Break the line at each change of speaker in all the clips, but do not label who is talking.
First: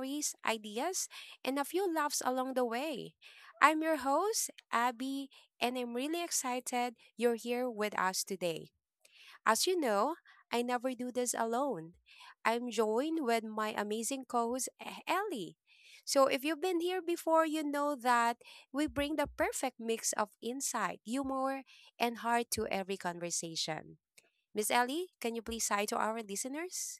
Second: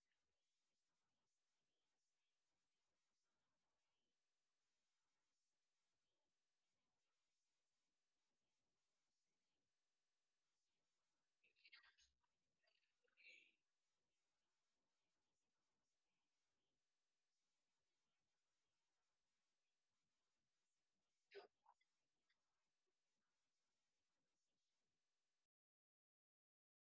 stories, ideas, and a few laughs along the way. I'm your host, Abby, and I'm really excited you're here with us today. As you know, I never do this alone. I'm joined with my amazing co host, Ellie. So, if you've been here before, you know that we bring the perfect mix of insight, humor, and heart to every conversation. Miss Ellie, can you please hi to our listeners?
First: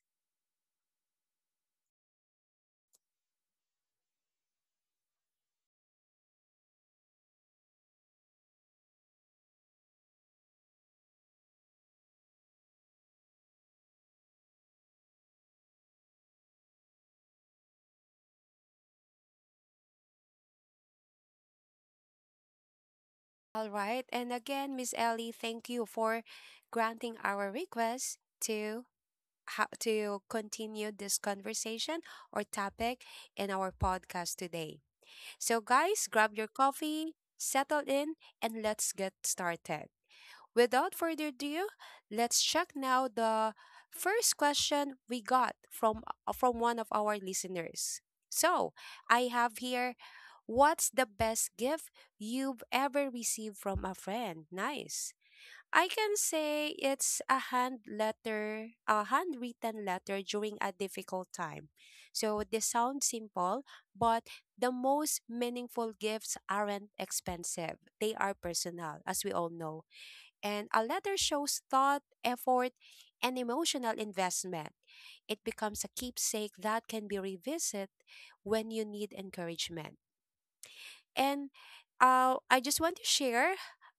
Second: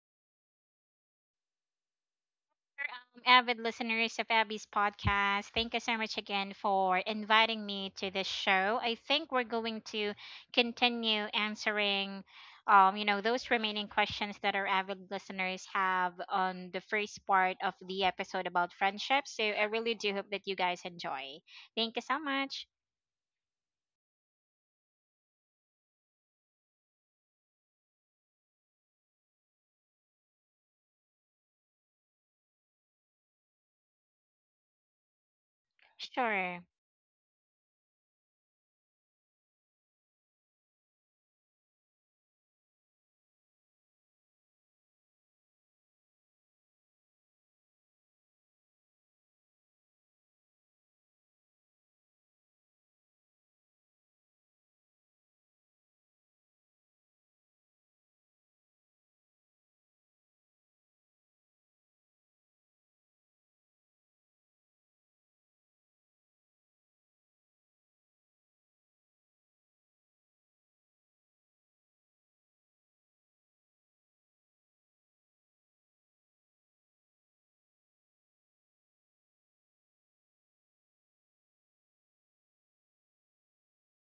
Avid listeners of Abby's podcast, thank you so much again for inviting me to this show. I think we're going to continue answering, those remaining questions that our avid listeners have on the first part of the episode about friendship. So I really do hope that you guys enjoy. Thank you so much.
All right. And again, Miss Ellie, thank you for granting our request to how to continue this conversation or topic in our podcast today. So guys, grab
Sure.
your coffee, settle in, and let's get started. Without further ado, let's check now the first question we got from one of our listeners. So, I have here what's the best gift you've ever received from a friend? Nice. I can say it's a hand letter, a handwritten letter during a difficult time. So they sound simple, but the most meaningful gifts aren't expensive. They are personal, as we all know, and a letter shows thought, effort, and emotional investment. It becomes a keepsake that can be revisited when you need encouragement. And I just want to share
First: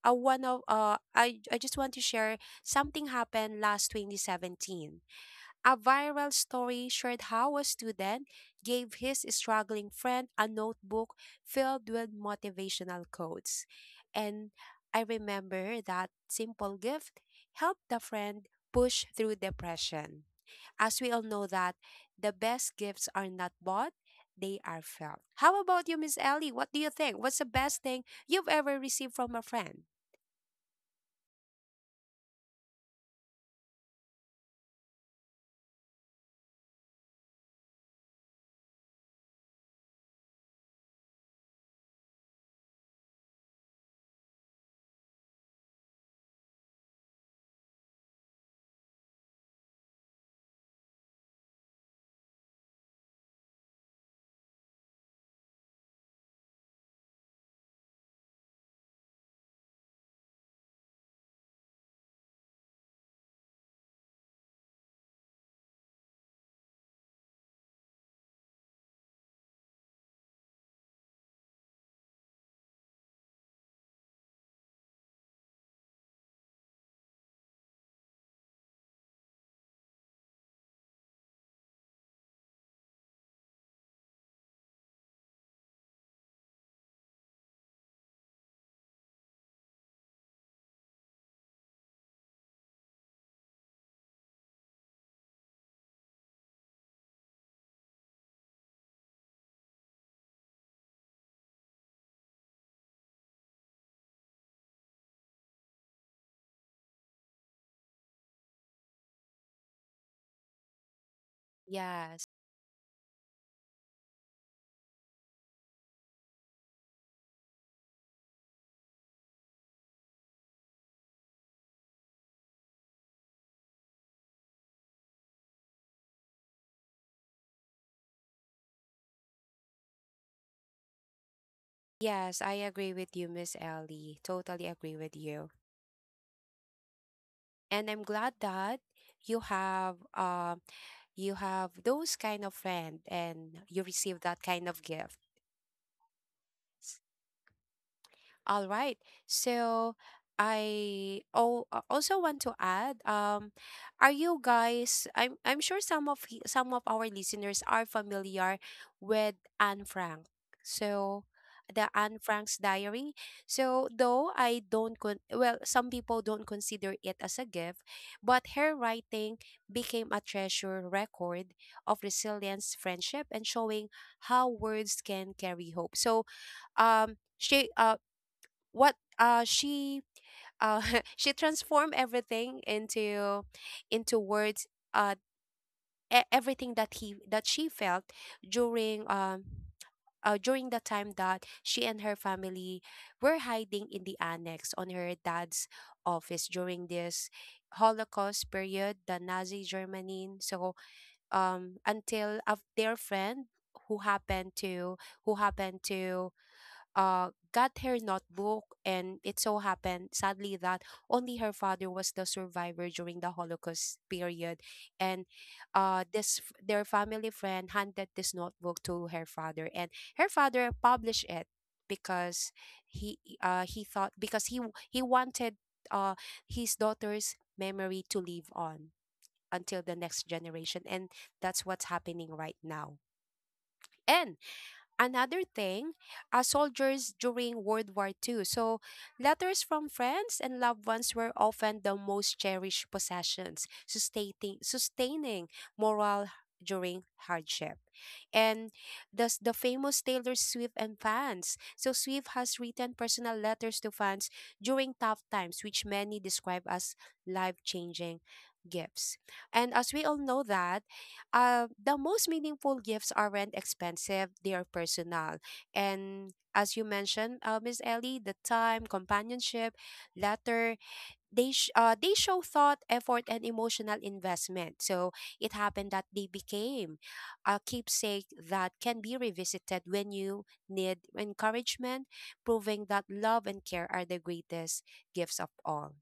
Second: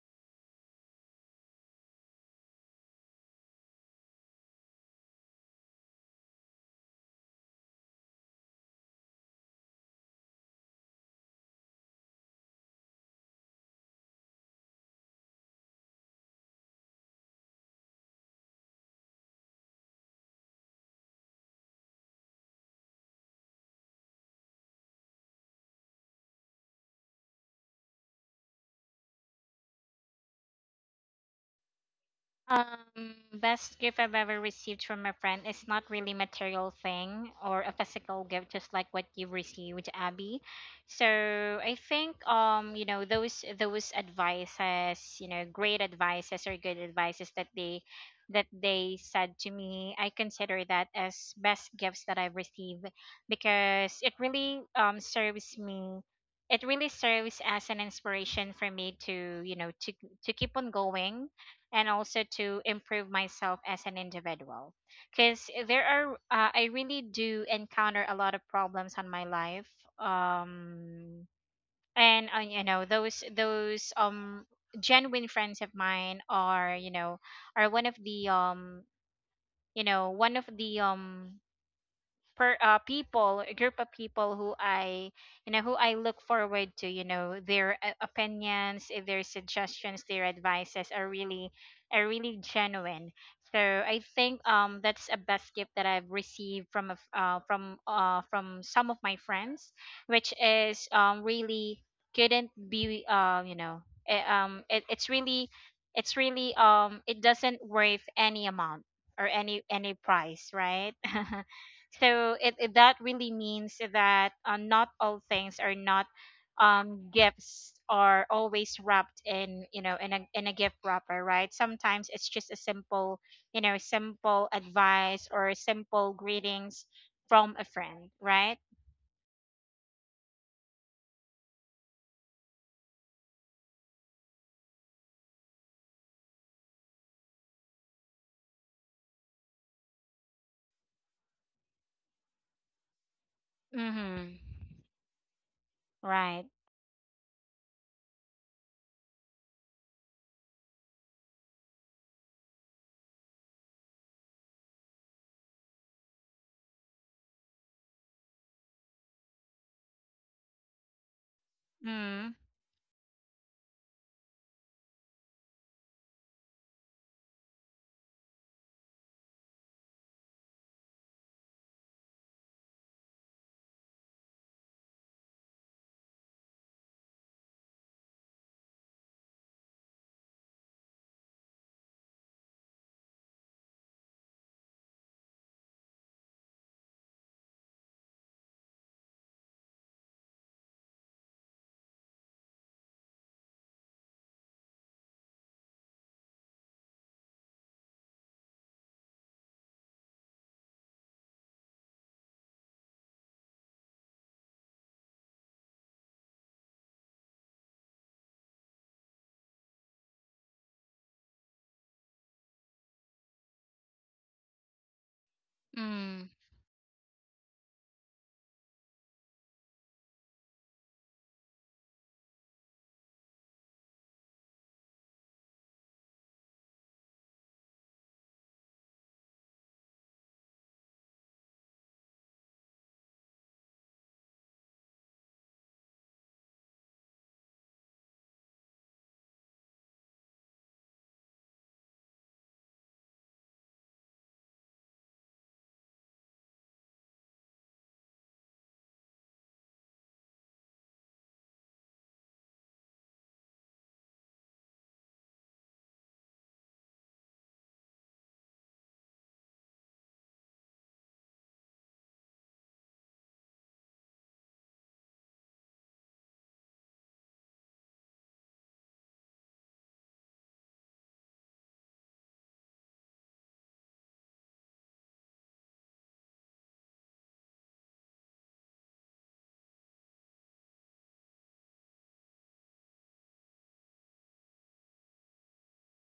one of I just want to share something happened last 2017. A viral story shared how a student gave his struggling friend a notebook filled with motivational quotes. And I remember that simple gift helped the friend push through depression. As we all know that the best gifts are not bought, they are felt. How about you, Miss Ellie? What do you think? What's the best thing you've ever received from a friend?
Um, Best gift I've ever received from a friend is not really material thing or a physical gift, just like what you received, Abby. So I think those advices, you know, great advices or good advices that they said to me, I consider that as best gifts that I've received because it really serves me, it really serves as an inspiration for me to, you know, to keep on going, and also to improve myself as an individual because there are I really do encounter a lot of problems on my life. Um and uh, you know, those genuine friends of mine are, you know, are one of the, one of the, per people, a group of people who I, you know, who I look forward to, you know, their opinions, their suggestions, their advices are really, are really genuine. So I think that's a best gift that I've received from a f from some of my friends, which is really couldn't be it's really, it's really, it doesn't worth any amount or any price, right?
Yes.
So that really means that not all things are not, gifts are always wrapped in, you know, in a, in a gift wrapper, right? Sometimes it's just a simple, you know, simple advice or simple greetings from a friend, right?
Yes, I agree with you, Miss Ellie. Totally agree with you, and I'm glad that you have uh, you have those kind of friend and you receive
Mm-hmm.
that kind of gift.
Right.
All right. So I also want to add, are you guys, I'm sure some of our listeners are familiar with Anne Frank. So the Anne
Mm-hmm.
Frank's diary. So though I don't con- well, some people don't consider it as a gift, but her writing became a treasure record of resilience, friendship, and showing how words can carry hope. So um she uh she uh she transformed everything into words, uh everything that she felt during um during the time that she and her family were hiding in the annex on her dad's office during this Holocaust period, the Nazi Germany. So until of their friend who happened to who happened to got her notebook, and it so happened, sadly, that only her father was the survivor during the Holocaust period, and
Mm-hmm.
their family friend handed this notebook to her father, and her father published it because he thought, because he wanted uh, his daughter's memory to live on until the next generation, and that's what's happening right now. And another thing, soldiers during World War Two. So, letters from friends and loved ones were often the most cherished possessions, sustaining moral during hardship. And thus the famous Taylor Swift and fans. So Swift has written personal letters to fans during tough times, which many describe as life-changing gifts. And as we all know that the most meaningful gifts aren't expensive, they are personal. And as you mentioned, Miss Ellie, the time, companionship, letter, they show thought, effort, and emotional investment. So it happened that they became a keepsake that can be revisited when you need encouragement, proving that love and care are the greatest gifts of all.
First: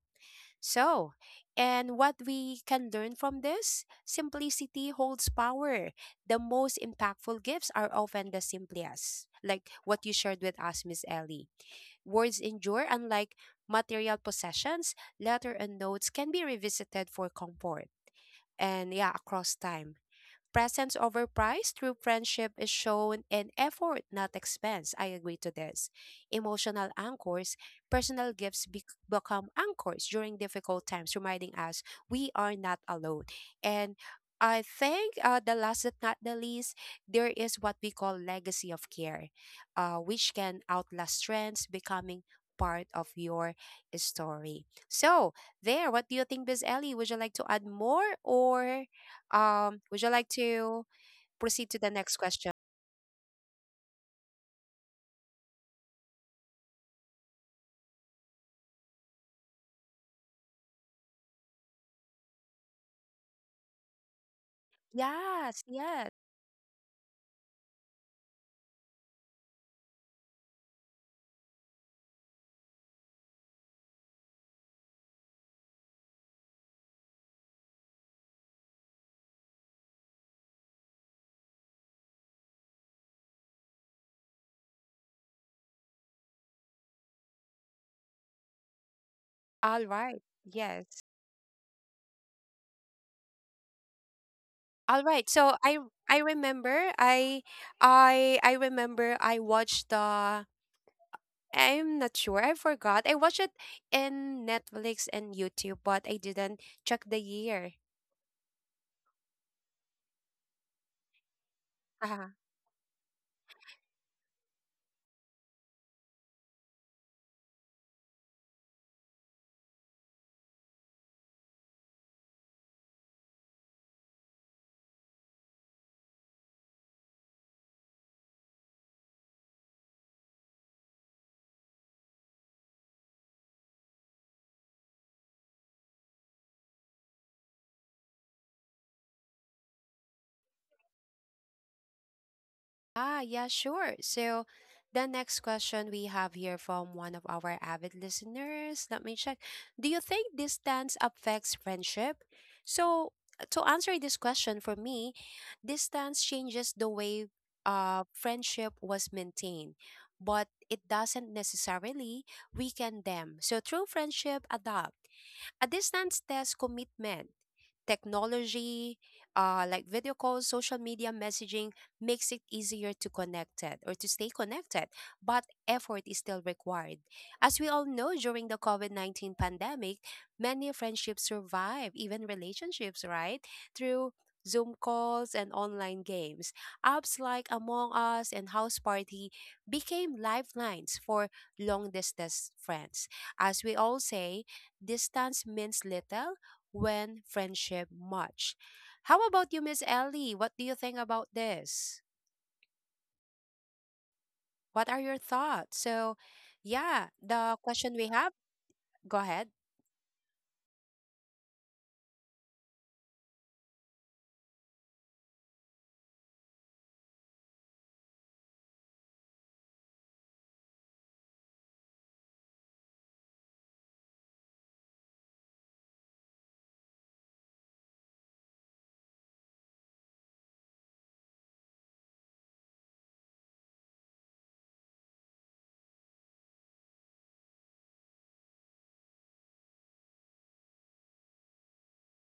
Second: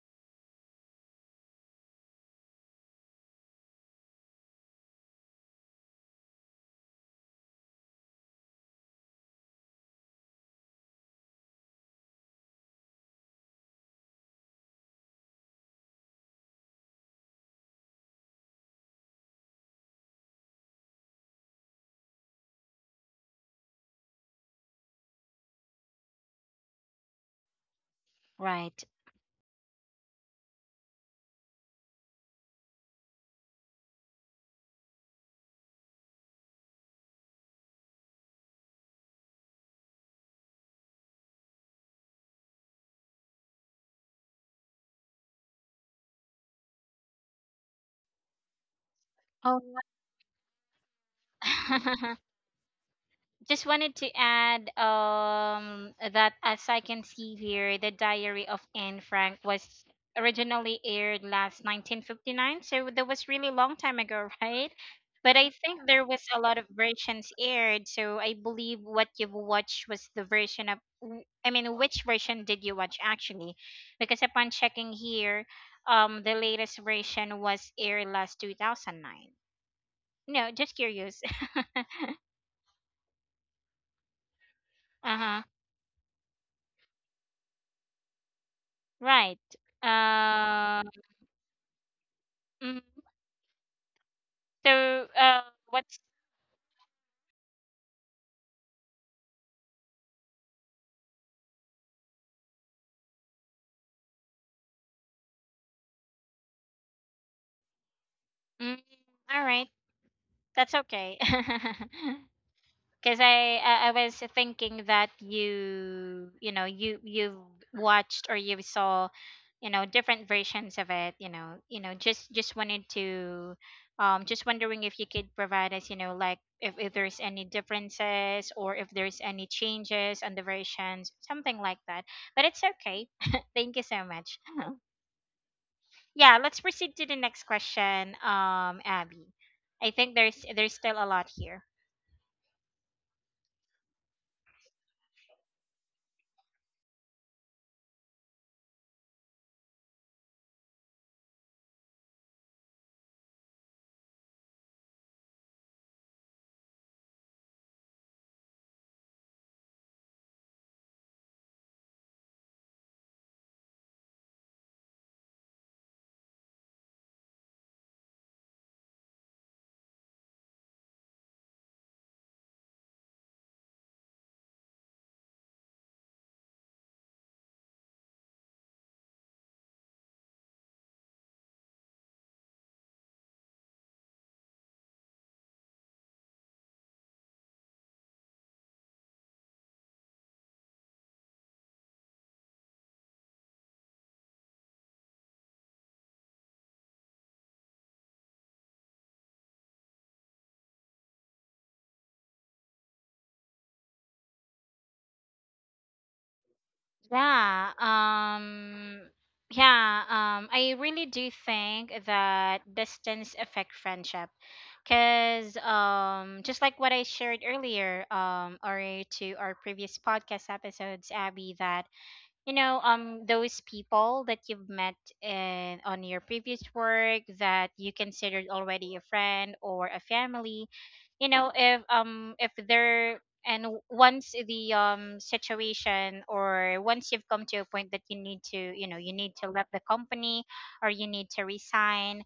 So, and what we can learn from this? Simplicity holds power. The most impactful gifts are often the simplest, like what you shared with us, Miss Ellie. Words endure, unlike material possessions, letter and notes can be revisited for comfort. And yeah, across time. Presence over price. True friendship is shown in effort, not expense. I agree to this. Emotional anchors, personal gifts
Right.
become anchors during difficult times, reminding us we are not alone. And I think, the last but not the least, there is what we call legacy of care, which can outlast trends, becoming part of your story. So, there, what do you think, Biz Ellie? Would you like to add more or
oh
would you like to proceed to the next question?
just wanted to add that, as I can see here, the Diary of Anne Frank was originally aired last 1959, so that was really long time ago, right? But I
Yes,
think there
yes.
was a lot of versions aired, so I believe what you've watched was the version of I mean, which version did you watch actually? Because upon checking here, the latest version was aired last 2009. No, just curious. Right.
All right.
Uh,
Yes.
mm,
All
so,
right.
uh,
So
what's
I remember I I remember I watched the, I'm not sure. I forgot. I watched it in Netflix and YouTube, but I didn't check the year.
mm, all right? That's okay. Because I was thinking that you've watched or you saw, you know, different versions of it. You know, you know, just wanted to, just wondering if you could provide us, you know, like if there's any differences or if there's any changes on the versions, something like that. But it's okay. Thank you so much. Yeah, let's proceed to the next question, Abby. I think there's still a lot here.
Ah, yeah, sure. So the next question we have here from one of our avid listeners. Let me check. Do you think distance affects friendship? So to answer this question for me, distance changes the way friendship was maintained, but it doesn't necessarily weaken them. So true friendship adapt. A distance tests commitment. Technology, like video calls, social media messaging, makes it easier to connected or to stay connected, but effort is still required. As we all know, during the COVID 19 pandemic, many friendships survive, even relationships, right? Through Zoom calls and online games. Apps like Among Us and House Party became lifelines for long distance friends. As we all say, distance means little when friendship much. How about you, Miss Ellie? What do you think about this? What are your thoughts? So, yeah, the
Yeah.
question we have, go ahead.
Yeah, I really do think that distance affect friendship, cuz just like what I shared earlier, or to our previous podcast episodes, Abby, that, you know, those people that you've met in, on your previous work, that you considered already a friend or a family, you know, if, if they're, once the, situation or once you've come to a point that you need to, you know, you need to let the company or you need to resign,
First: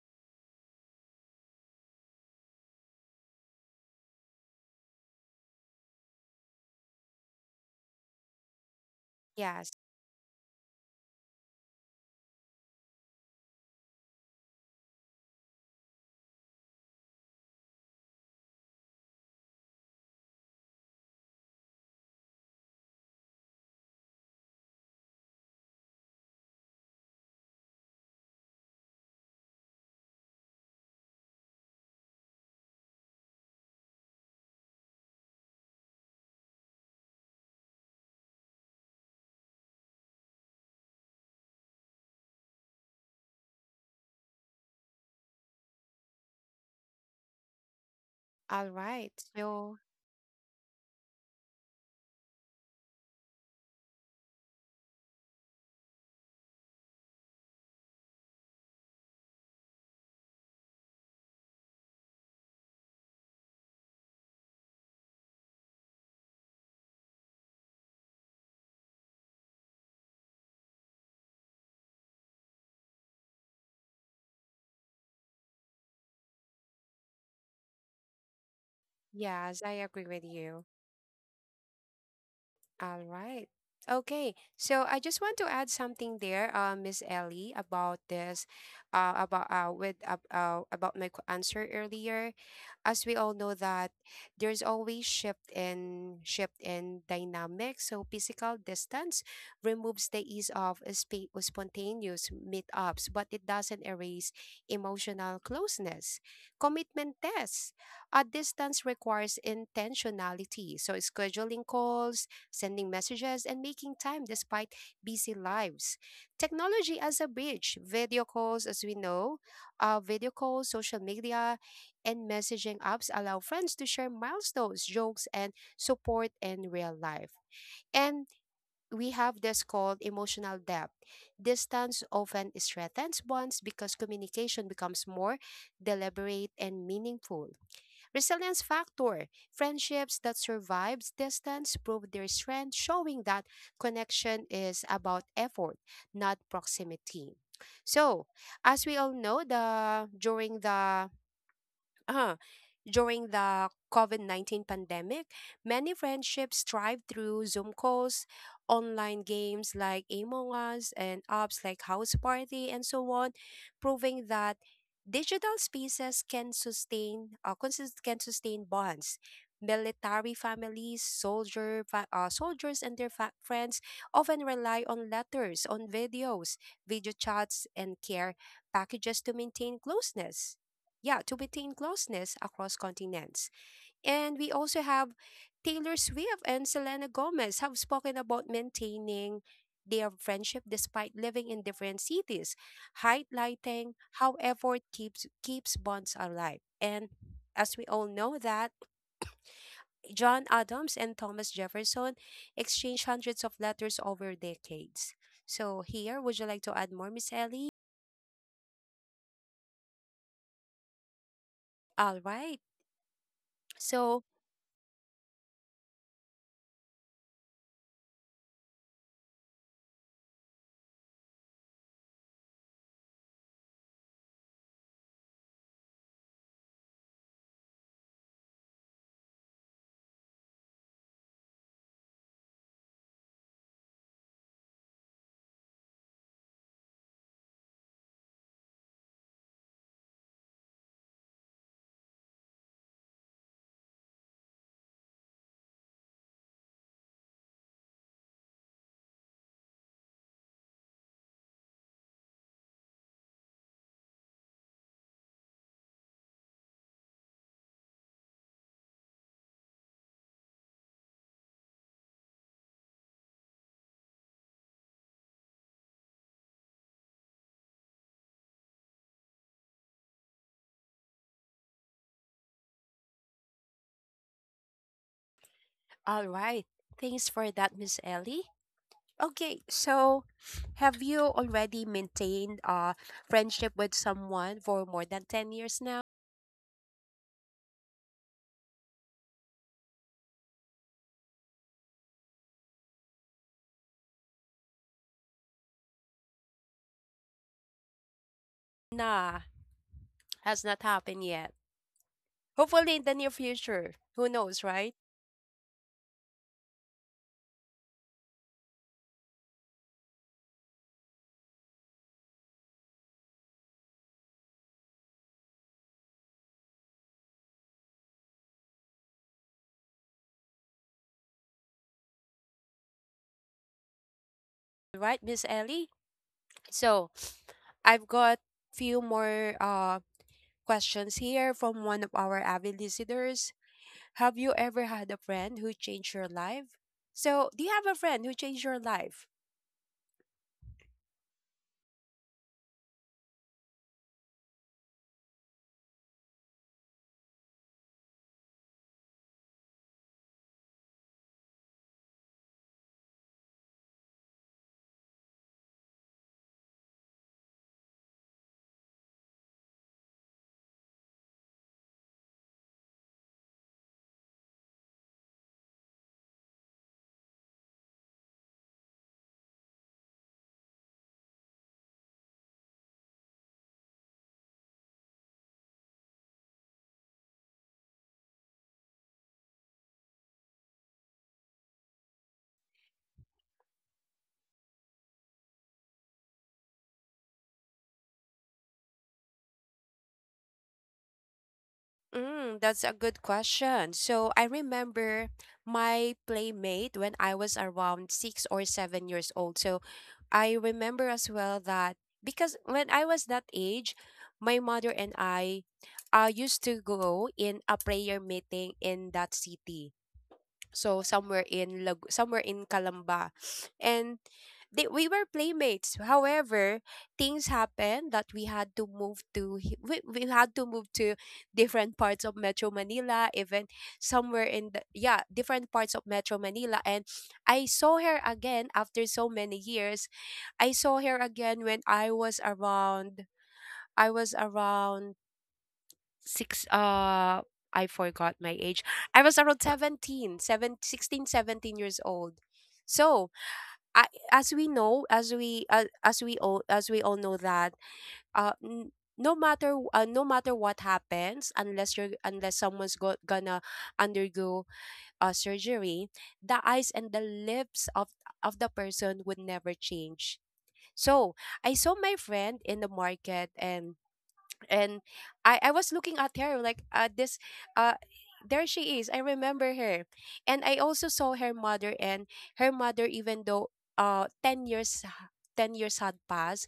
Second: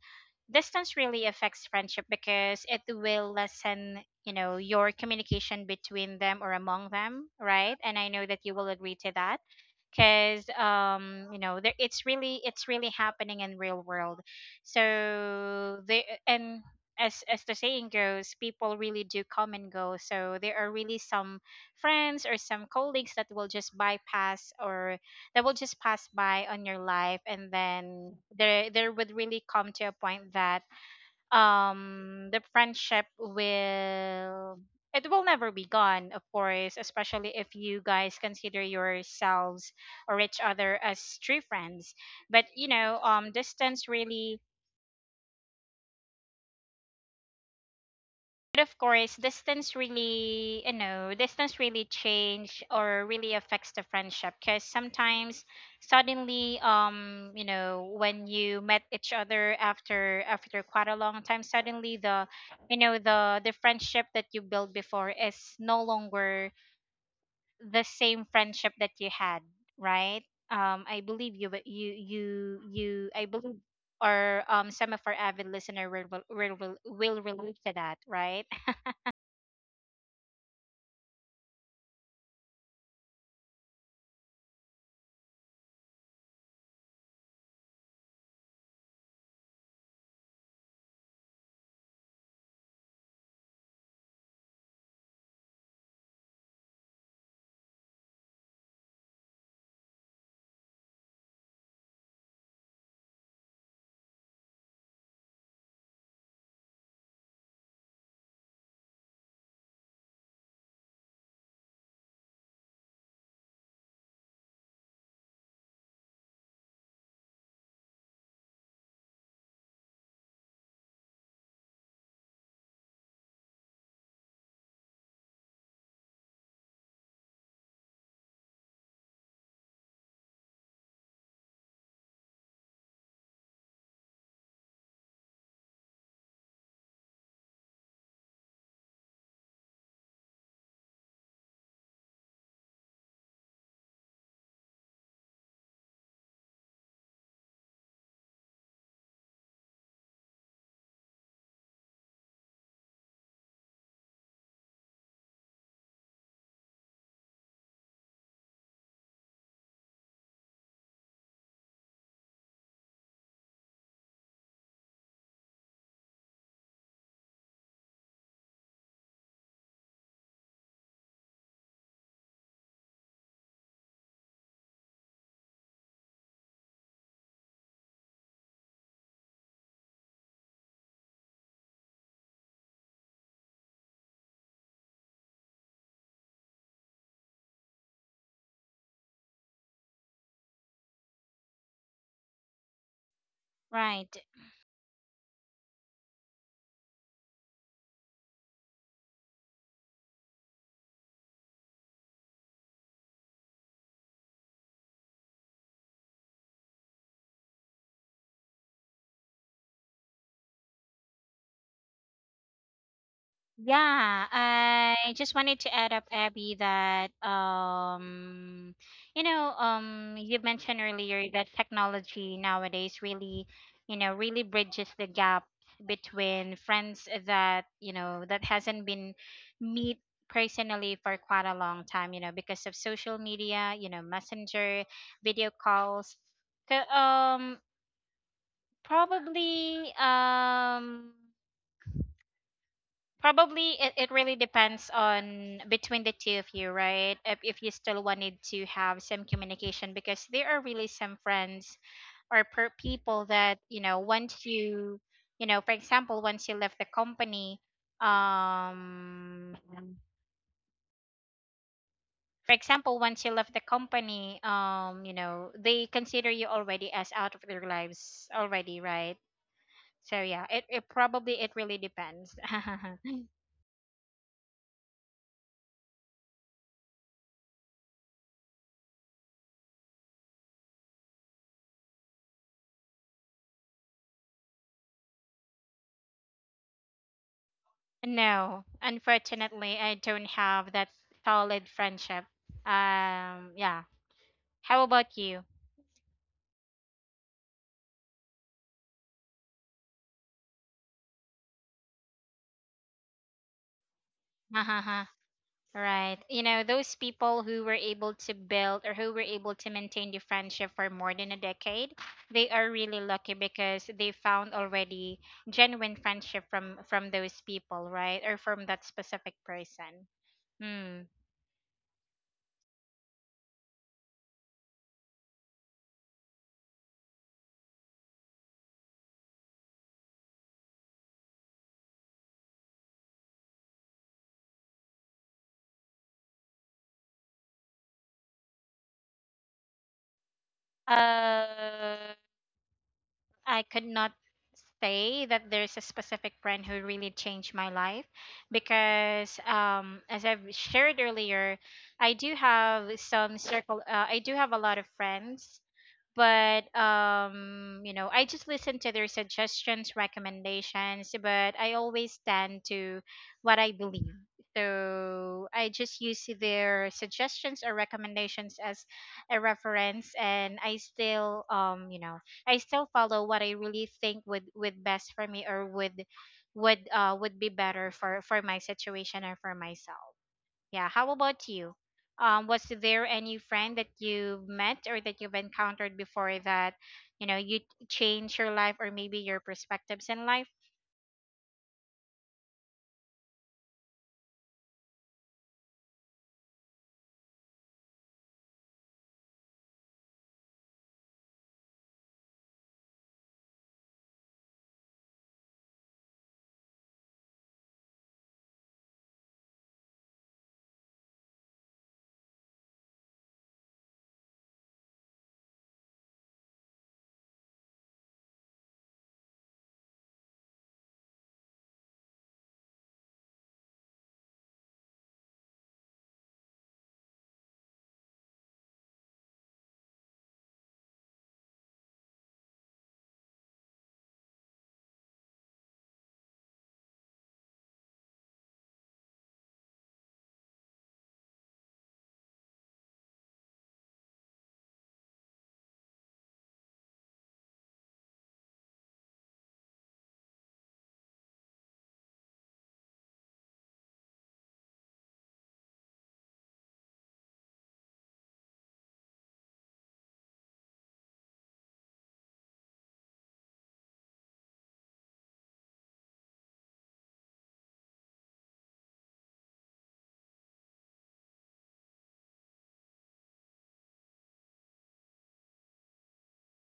distance really affects friendship because it will lessen, you know, your communication between them or among them, right? And I know that you will agree to that
Yes.
because, you know, there, it's really happening in real world. So they, and as the saying goes, people really do come and go. So there are really some friends or some colleagues that will just bypass or that will just pass by on your life, and then there would really come to a point that, the friendship will, it will never be gone, of course, especially if you guys consider yourselves or each other as true friends. But, you know, distance really. But
All
of
right.
course, distance
So,
really, you know, distance really change or really affects the friendship because sometimes suddenly, you know, when you met each other after, after quite a long time, suddenly the, you know, the friendship that you built before is no longer the same friendship that you had, right? I believe you, but I believe, or some of our avid listener will relate to that, right?
yes, I agree with you. All right. Okay. So I just want to add something there, Miss Ellie, about this, about my answer earlier. As we all know that there's always shift in dynamics. So physical distance removes the ease of a spontaneous meetups, but it doesn't erase emotional closeness. Commitment tests, a distance requires intentionality, so scheduling calls, sending messages, and making time despite busy lives. Technology as a bridge, video calls, as we know, video calls, social media, and messaging apps allow friends to share milestones, jokes, and support in real life. And we have this called emotional depth. Distance often strengthens bonds because communication becomes more deliberate and meaningful. Resilience factor. Friendships that survives distance prove their strength, showing that connection is about effort, not proximity. So, as we all know, the during the uh, during the COVID 19 pandemic, many friendships thrived through Zoom calls, online games like Among Us, and apps like House Party, and so on, proving that digital spaces can sustain, can sustain bonds. Military families, soldiers, and their friends often rely on letters, on videos, video chats, and care packages to maintain closeness, yeah, to maintain closeness across continents. And we also have Taylor Swift and Selena Gomez have spoken about maintaining their friendship despite living in different cities, highlighting
Right.
how effort keeps bonds alive. And as we all know that John Adams and Thomas Jefferson exchanged hundreds of letters over decades. So here, would you like to add more, Miss Ellie? All right. So,
Yeah, I just wanted to add up, Abby, that, you know, you mentioned earlier that technology nowadays really, you know, really bridges the gap between friends that, you know, that hasn't been meet personally for quite a long time, you know, because of social media, you know, messenger, video calls. So, probably, um. Probably it really depends on between the two of you, right? If you still wanted to have some communication because there are really some friends or per people that, you know, once you, you know, for example, once you left the company, um, for example, once you left the company, you know, they consider you already as out of their lives already, right? So yeah, it probably, it really depends.
all right. Thanks for that, Miss Ellie. Okay, so have you already maintained a friendship with someone for more than 10 years now?
No, unfortunately, I don't have that solid friendship. Yeah. How about you?
Nah, has not happened yet. Hopefully in the near future. Who knows, right?
Hahaha. Right. You know, those people who were able to build or who were able to maintain the friendship for more than a decade, they are really lucky because they found already genuine friendship from those people, right? Or from that specific person. Hmm.
Right, Miss Ellie? So, I've got few more questions here from one of our avid listeners. Have you ever had a friend who changed your life? So, do you have a friend who changed your life?
Uh I could not say that there's a specific brand who really changed my life because, as I've shared earlier, I do have some circle, I do have a lot of friends, but you know, I just listen to their suggestions, recommendations, but I always stand to what I believe. So I just use their suggestions or recommendations as a reference, and I still, you know, I still follow what I really think would best for me or would be better for my situation or for myself, yeah. How about you? Was there any friend that you met or that you've encountered before that, you know, you change your life or maybe your perspectives in life?
Mm, that's a good question. So I remember my playmate when I was around 6 or 7 years old. So I remember as well that because when I was that age, my mother and I used to go in a prayer meeting in that city, so somewhere in somewhere in Calamba, and they, we were playmates. However, things happened that we had to we had to move to different parts of Metro Manila, even somewhere in the, yeah, different parts of Metro Manila, and I saw her again after so many years. I saw her again when I was around, I was around six I forgot my age. I was around 16, 17 years old. So, I, as we know, as we all know that uh n- no matter what happens, unless you're, unless someone's gonna undergo surgery, the eyes and the lips of the person would never change. So, I saw my friend in the market, and and I was looking at her like, uh, this, uh, there she is. I remember her. And I also saw her mother, and her mother, even though 10 years 10 years had passed,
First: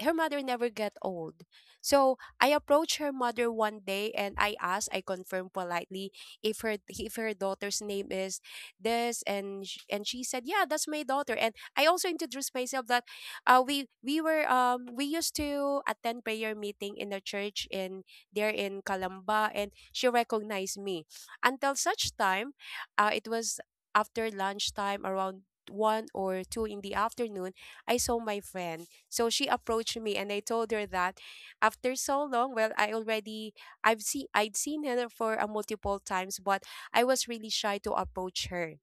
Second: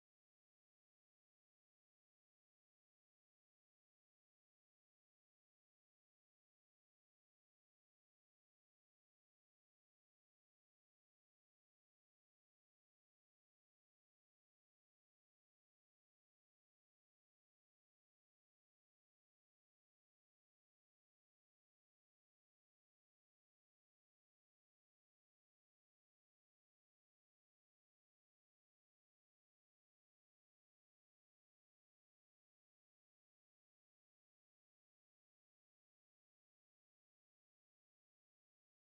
her mother never get old. So I approached her mother one day and I asked, I confirmed politely if her daughter's name is this and she said, "Yeah, that's my daughter." And I also introduced myself that we used to attend prayer meeting in a church in there in Calamba, and she recognized me. Until such time, it was after lunchtime, around one or two in the afternoon, I saw my friend, so she approached me and I told her that after so long, well, I already I'd seen her for a multiple times, but I was really shy to approach her.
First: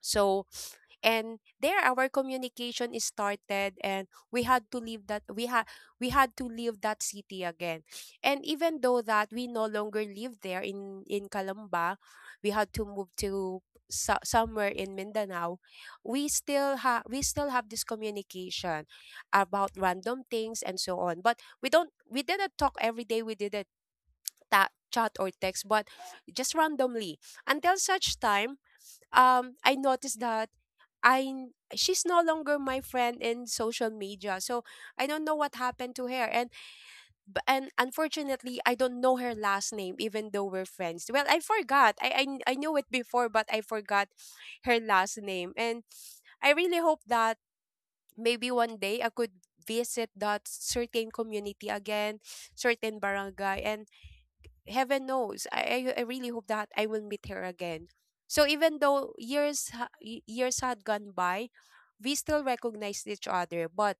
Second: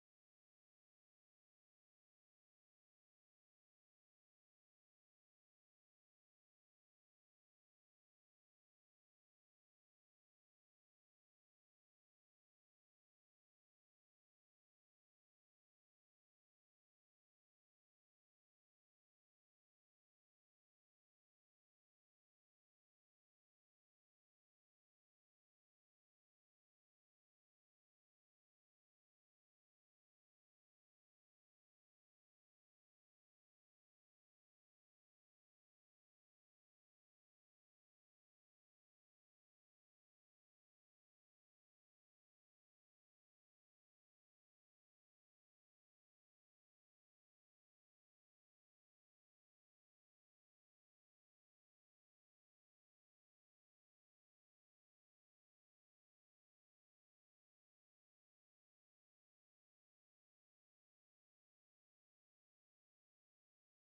So and there our communication is started, and we had to leave that we had to leave that city again. And even though that we no longer live there in Calamba, we had to move to somewhere in Mindanao, we still have this communication about random things and so on, but we didn't talk every day. We didn't chat or text, but just randomly. Until such time, I noticed that she's no longer my friend in social media. So I don't know what happened to her. And and unfortunately, I don't know her last name even though we're friends. Well, I forgot. I knew it before, but I forgot her last name. And I really hope that maybe one day I could visit that certain community again, certain barangay, and heaven knows I really hope that I will meet her again. So even though years had gone by, we still recognized each other, but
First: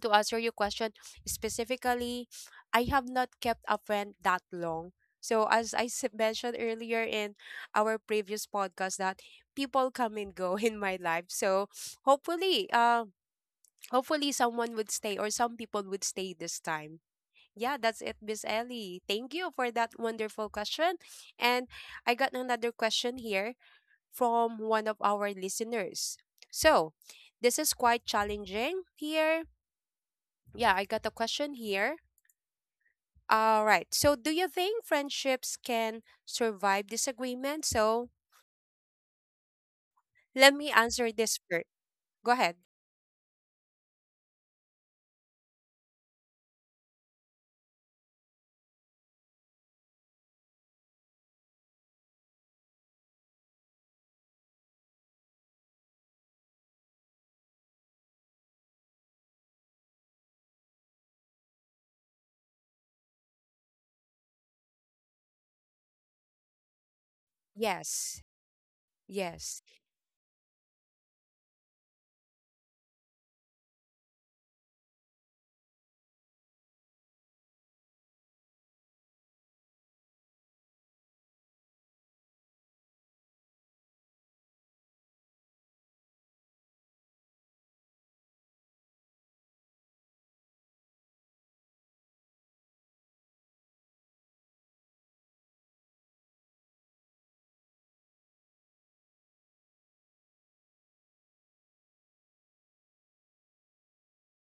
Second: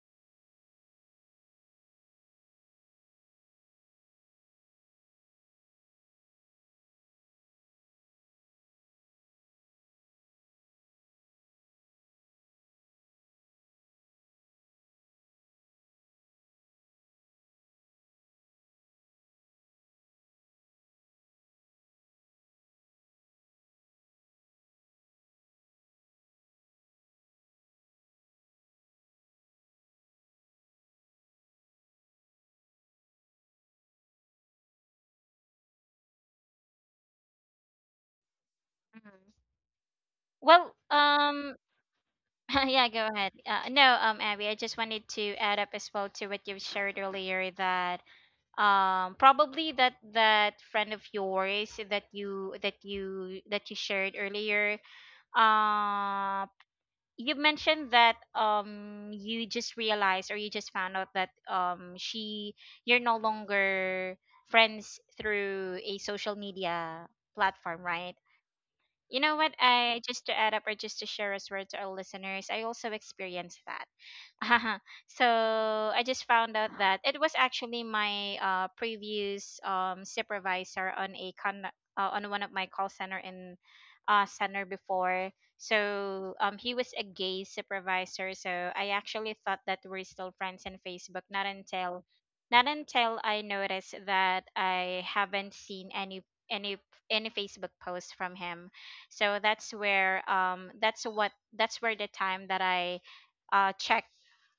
to answer your question specifically, I have not kept a friend that long. So as mentioned earlier in our previous podcast that people come and go in my life, so hopefully hopefully someone would stay, or some people would stay this time. Yeah, that's it, Miss Ellie. Thank you for that wonderful question. And I got another question here from one of our listeners. So, this is quite challenging here. Yeah, I got a question here. All right. So, do you think friendships can survive disagreement? So,
Mhm.
let me
Well,
answer this first. Go ahead.
yeah, go ahead. No, Abby, I just wanted to add up as well to what you've shared earlier, that probably that friend of yours that you shared earlier, um you mentioned that you just realized or you just found out that she, you're no longer friends through a social media platform, right?
Yes.
You know what?
Yes.
I just to add up or just to share as well to our listeners, I also experienced that. So I just found out that it was actually my previous, supervisor on on one of my call center in center before. So he was a gay supervisor. So I actually thought that we're still friends in Facebook. Not until I noticed that I haven't seen any, any any Facebook posts from him. So that's where, that's what, that's where the time that I, check,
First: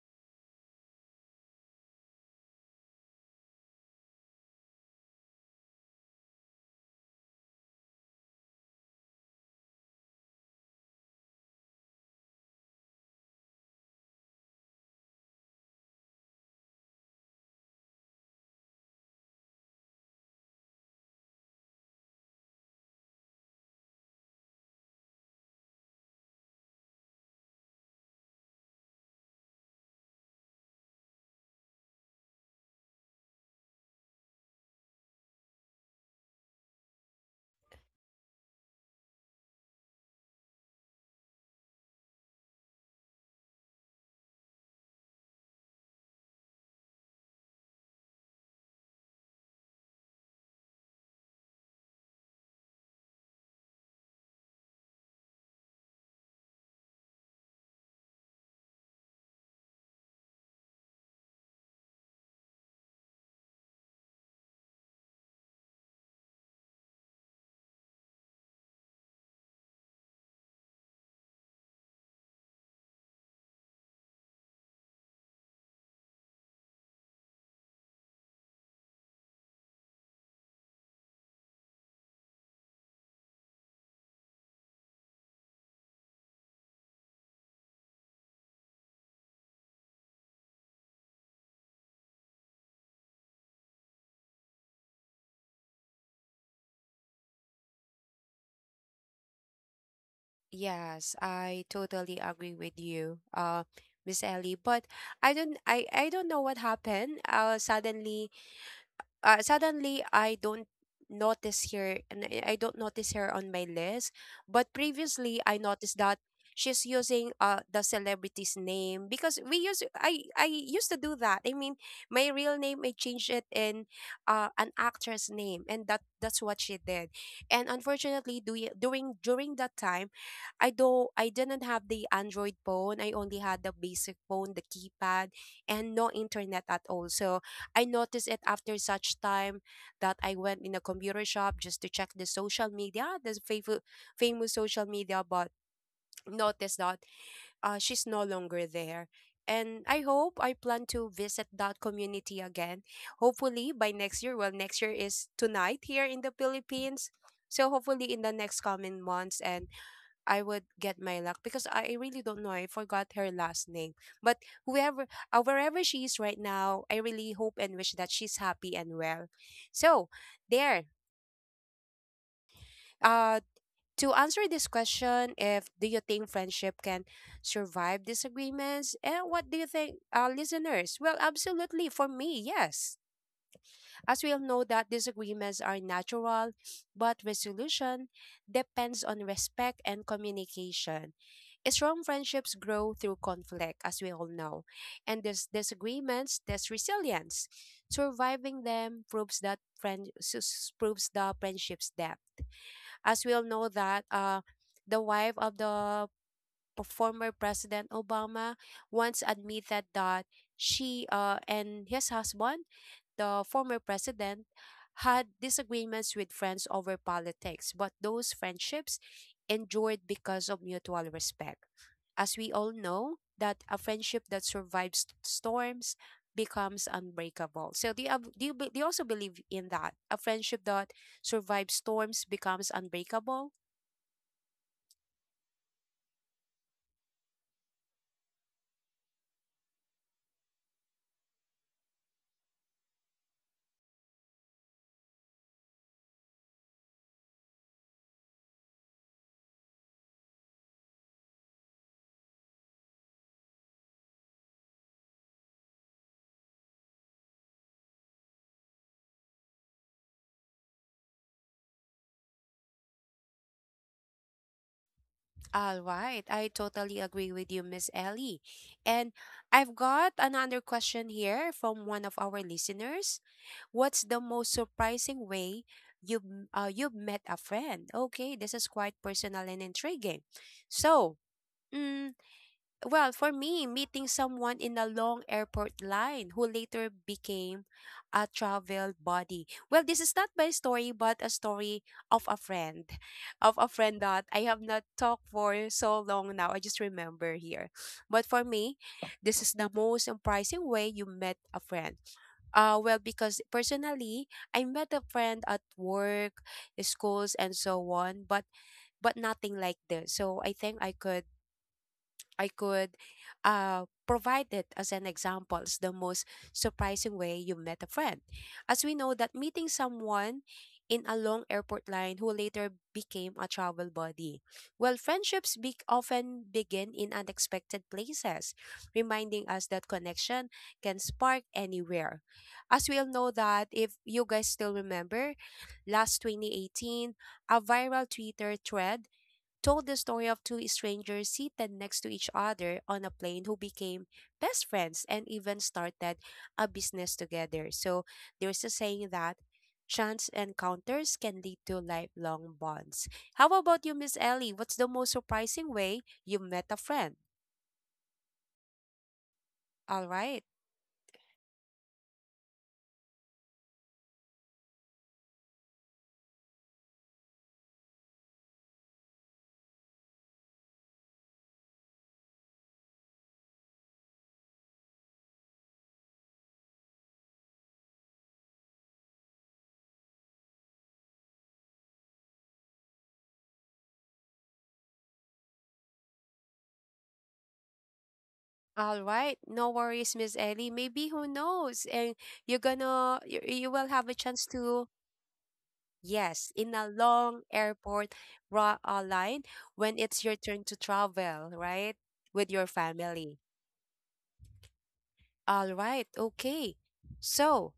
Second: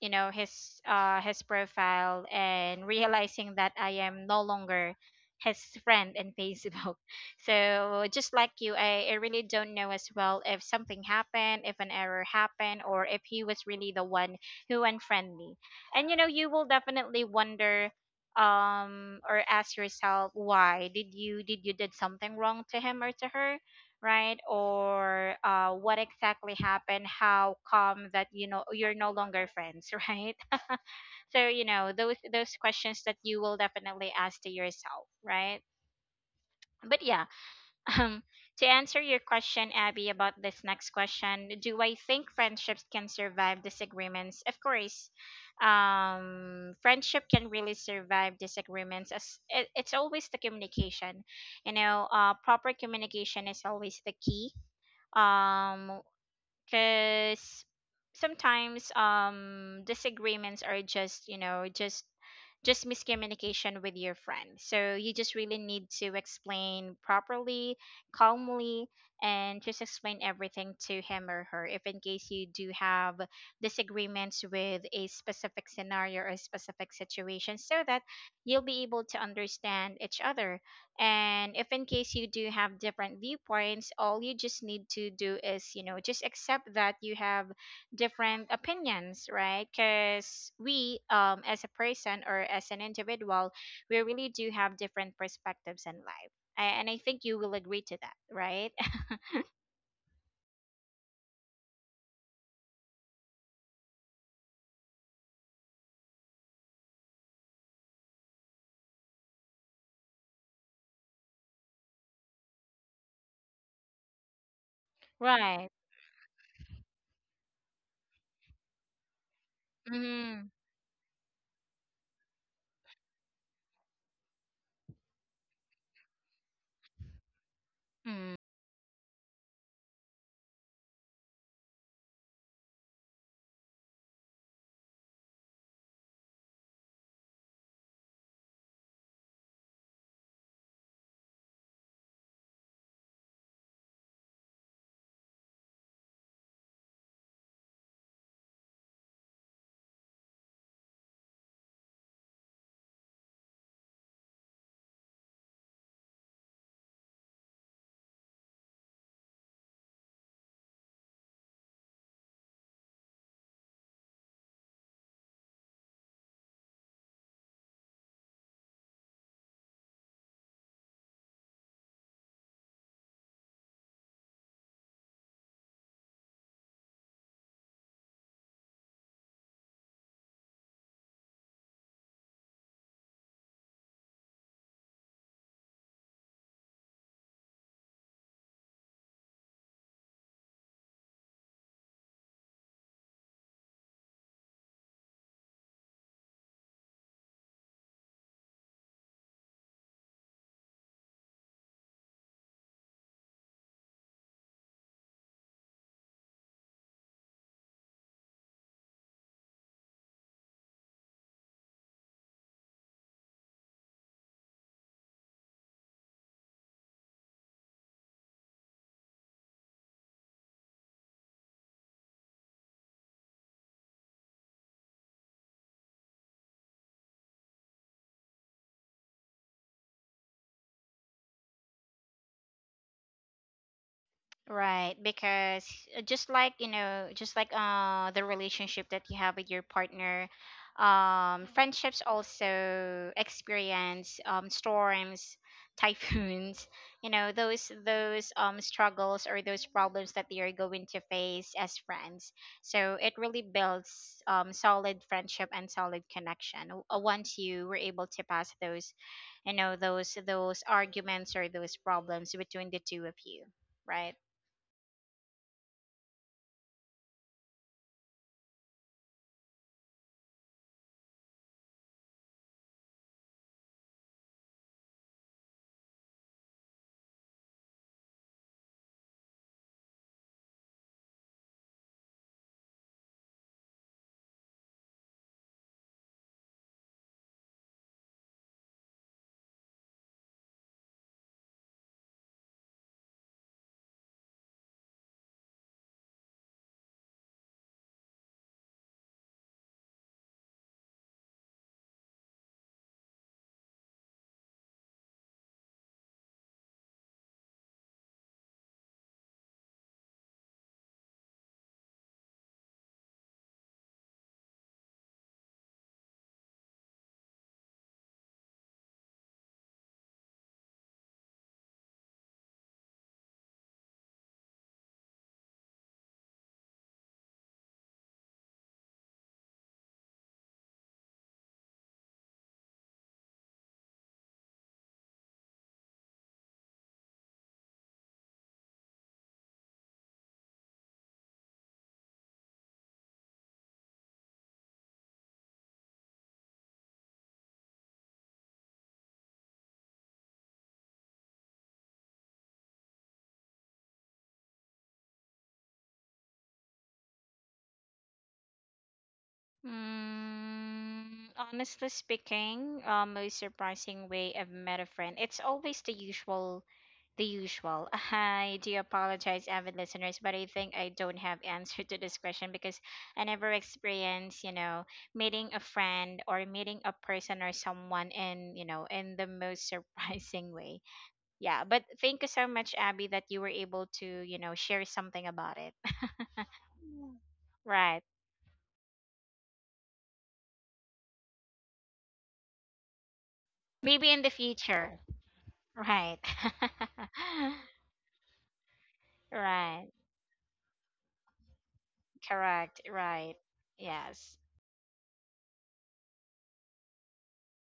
you know, his, his profile, and realizing that I am no longer his friend in Facebook. So just like you, I really don't know as well if something happened, if an error happened, or if he was really the one who unfriended me. And you know, you will definitely wonder, or ask yourself, why did you, did you, did something wrong to him or to her, right? Or what exactly happened, how come that, you know, you're no longer friends? Right. So you know those questions that you will definitely ask to yourself, right? But yeah, um to answer your question, Abby, about this next question, do I think friendships can survive disagreements? Of course. Friendship can really survive disagreements, as it's always the communication. You know, proper communication is always the key. um because sometimes, disagreements are just, you know, just miscommunication with your friend. So you just really need to explain properly, calmly, and just explain everything to him or her, if in case you do have disagreements with a specific scenario or a specific situation, so that you'll be able to understand each other. And if in case you do have different viewpoints, all you just need to do is, you know, just accept that you have different opinions, right? Because we, as a person or as an individual, we really do have different perspectives in life. And I think you will agree to that, right?
Yes, I totally agree with you, Miss Ellie. But I don't know what happened. Suddenly I don't notice her, and I don't notice her on my list. But previously I
Right.
noticed that she's using the celebrity's name because we use I
Mm-hmm.
I used to do that. I mean, my real name, I changed it in an actress name, and that's what she did. And unfortunately do during during that time, I didn't have the Android phone. I only had the basic phone, the keypad, and no internet at all. So I noticed it after such time that I went in a computer shop just to check the social media, the famous social media, but noticed that she's no longer there. And I plan to visit that community again. Hopefully by next year. Well, next year is tonight here in the Philippines. So hopefully in the next coming months, and I would get my luck because I really don't know. I forgot her last name. But whoever, wherever she is right now, I really hope and wish that she's happy and well. So, there. Uh, to answer this question, if do you think friendship can survive disagreements? And what do you think, listeners? Well, absolutely. For me, yes. As we all know that disagreements are natural, but resolution depends on respect and communication. Strong friendships grow through conflict, as we all know. And these disagreements test resilience. Surviving them proves that proves the friendship's depth. As we all know that the wife of the former President Obama once admitted that she, and his husband, the former president, had disagreements with friends over politics, but those friendships endured because of mutual respect. As we all know, that a friendship that survives storms becomes unbreakable. So do you, do you also believe in that? A friendship that survives storms becomes unbreakable?
Right, because, just like you know, just like, the relationship that you have with your partner, friendships also experience storms, typhoons, you know, those struggles or those problems that they are going to face as friends. So it really builds solid friendship and solid connection, once you were able to pass those, you know, those arguments or those problems between the two of you, right?
All right, I totally agree with you, Miss Ellie. And I've got another question here from one of our listeners. What's the most surprising way you've you've met a friend? Okay, this is quite personal and intriguing. So, mm, well, for me, meeting someone in a long airport line who later became a travel buddy. Well, this is not my story, but a story of a friend, of a friend that I have not talked for so long now. I just remember here. But for me, this is the most surprising way you met a friend. Well, because personally, I met a friend at work, schools, and so on, but nothing like this. So I think I could provide it as an example. It's the most surprising way you met a friend. As we know that meeting someone in a long airport line who later became a travel buddy. Well, often begin in unexpected places, reminding us that connection can spark anywhere. As we all know that if you guys still remember, last 2018, a viral Twitter thread told the story of two strangers seated next to each other on a plane who became best friends and even started a business together. So there's a saying that chance encounters can lead to lifelong bonds. How about you, Miss Ellie? What's the most surprising way you met a friend? All right.
Mm, honestly speaking, most surprising way I've met a friend. It's always the usual, the usual. I do apologize, avid listeners, but I think I don't have answer to this question because I never experienced, you know, meeting a friend or meeting a person or someone in, you know, in the most surprising way. Yeah, but thank you so much, Abby, that you were able to, you know, share something about it. Right.
All right, no worries, Miss Ellie. Maybe who knows, and you will have
Maybe
a
in the
chance to.
future. Right.
Yes, in a long airport line
Right.
when it's your turn to travel, right? With your
Correct. Right.
family.
Yes.
All right, okay. So,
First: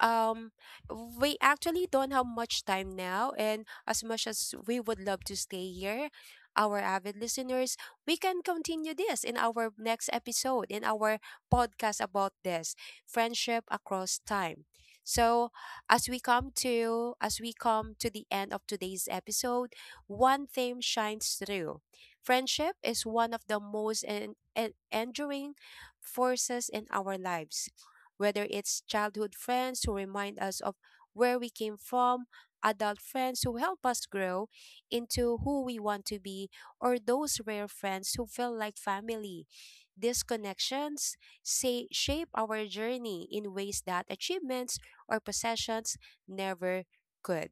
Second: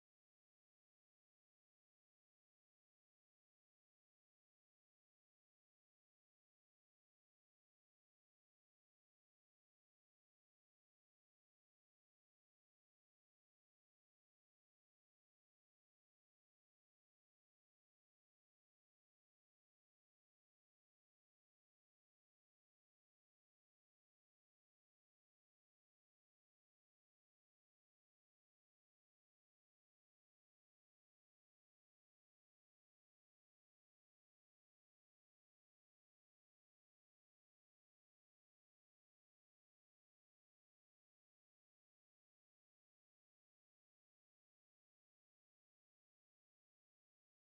um, we actually don't have much time now, and as much as we would love to stay here, our avid listeners, we can continue this in our next episode, in our podcast about this friendship across time. So, as we come to the end of today's episode, one theme shines through. Friendship is one of the most enduring forces in our lives, whether it's childhood friends who remind us of where we came from, adult friends who help us grow into who we want to be, or those rare friends who feel like family. These connections say, shape our journey in ways that achievements or possessions never could.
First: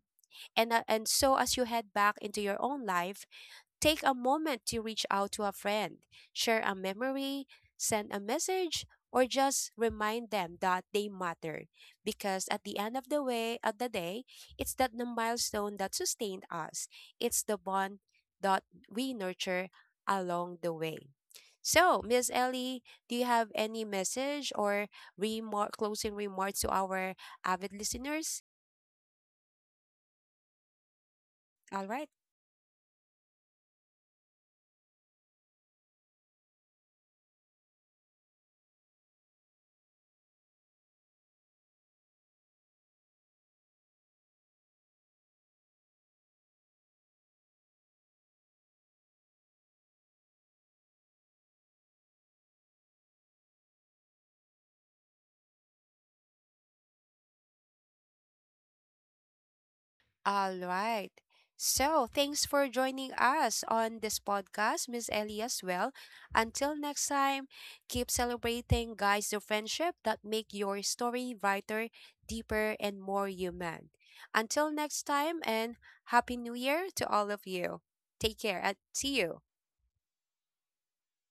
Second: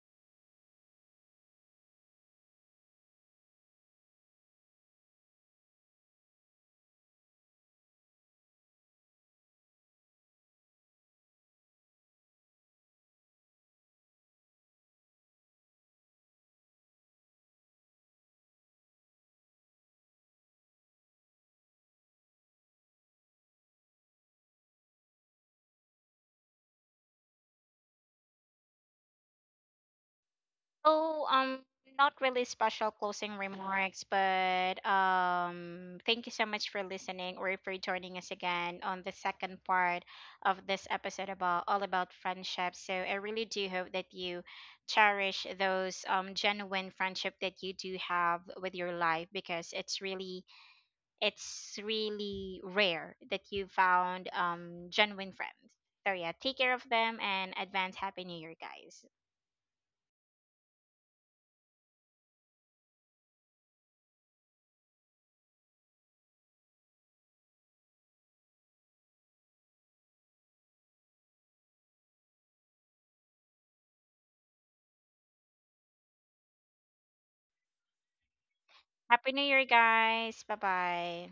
And so, as you head back into your own life, take a moment to reach out to a friend, share a memory, send a message, or just remind them that they mattered. Because at the end of the way of the day, it's that the milestone that sustained us. It's the bond that we nurture along the way. So, Miss Ellie, do you have any message or closing remarks to our avid listeners?
So,
All right.
not really special closing remarks, but thank you so much for listening or for joining us again on the second part of this episode about all about friendship. So I really do hope that you cherish those genuine friendship that you do have with your life because it's really, it's really rare that you found, genuine friends. So yeah, take care of them, and advance Happy New Year, guys.
All right. So, thanks for joining us on this podcast, Miss Ellie as well. Until next time, keep celebrating, guys, the friendship that make your story brighter, deeper, and more human. Until next time, and Happy New Year to all of you. Take care and see
Happy New
you.
Year, guys. Bye bye.